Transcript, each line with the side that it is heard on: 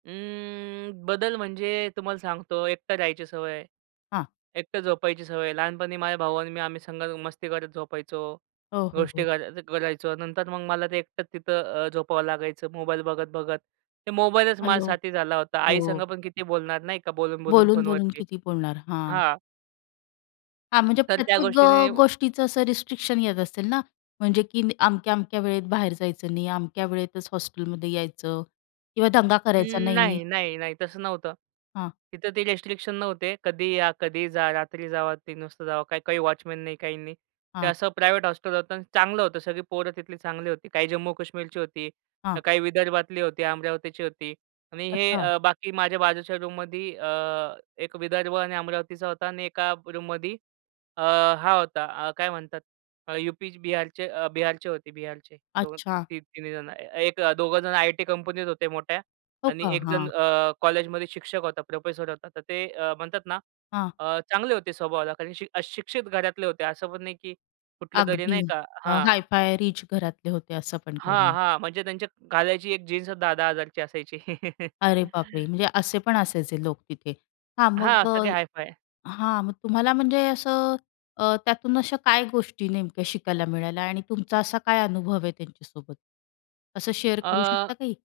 right: अं, बदल म्हणजे तुम्हाला सांगतो एकटा राहायची सवय आहे.
left: हां.
right: एकटं झोपायची सवय आहे. लहानपणी माझा भाऊ आणि मी आम्ही संघ मस्ती करत झोपायचो.
left: हो, हो,
right: गोष्टी
left: हो.
right: कराय करायचो. नंतर मग मला ते एकटंच तिथं अ, झोपावं लागायचं मोबाईल बघत-बघत. ते मोबाईलच माझा
left: हेल्लो,
right: साथी झाला होता. आईसंग
left: हो.
right: पण किती बोलणार नाही का बोलून-बोलून
left: बोलून-बोलून
right: फोनवरती?
left: किती बोलणार? हां.
right: हां.
left: हां, म्हणजे
right: तर त्या
left: प्रत्येक अ,
right: गोष्टीने
left: गोष्टीचं असं रिस्ट्रिक्शन येत असेल ना म्हणजे की अमक्या-अमक्या वेळेत बाहेर जायचं नाही. अमक्या वेळेतच हॉस्टेलमध्ये यायचं किंवा दंगा करायचा
right: अं,
left: नाही.
right: नाही, नाही, नाही, तसं नव्हतं.
left: हां.
right: तिथं ते रिस्ट्रिक्शन नव्हते. कधीही या, कधीही जा, रात्री जावा, 3:00 वाजता जावा, काही, काही वॉचमन नाही, काही नाही. ते
left: हां.
right: असं प्रायव्हेट हॉस्टल होतं अन् चांगलं होतं, सगळी पोरं तिथली चांगली होती. काही जम्मू-कश्मीरची होती. अ,
left: हां.
right: काही विदर्भातली होती, अमरावतीची होती. आणि हे
left: अच्छा.
right: अ, बाकी माझ्या बाजूच्या रूममध्ये अ, एक विदर्भ आणि अमरावतीचा होता आणि एका रूममध्ये अ, हा होता अ, काय म्हणतात अ, यूपी-बिहारचे अ, बिहारचे होते, बिहारचे. 2
left: अच्छा.
right: ती 3 जणं. ए एक अ, दोघं जणं आयटी कंपनीत होते मोठ्या
left: हो
right: आणि
left: का?
right: एक जण
left: हां.
right: अ, कॉलेजमध्ये शिक्षक होता, प्रोफेसर होता, तर ते अ, म्हणतात ना
left: हां.
right: अ, चांगले होते स्वभावाला कारण शि अ, शिक्षित घरातले होते, असं पण नाही की कुठलं तरी,
left: अगदी
right: नाही का
left: अ,
right: हां.
left: हाय-फाय रिच घरातले होते? असं पण काही
right: हां,
left: नाही.
right: हां, म्हणजे त्यांच्या घालायची एक जीन्सच 10,000-10,000ची असायची.
left: अरे बापरे! म्हणजे असे पण असायचे लोक तिथे हां,
right: हां,
left: मग अ
right: सगळे हाय-फाय.
left: हां, मग तुम्हाला म्हणजे असं अ, त्यातून अशा काय गोष्टी नेमक्या शिकायला मिळाल्या आणि तुमचा असा काय अनुभव आहे त्यांच्यासोबत? असं शेअर करू शकता
right: अ
left: काही?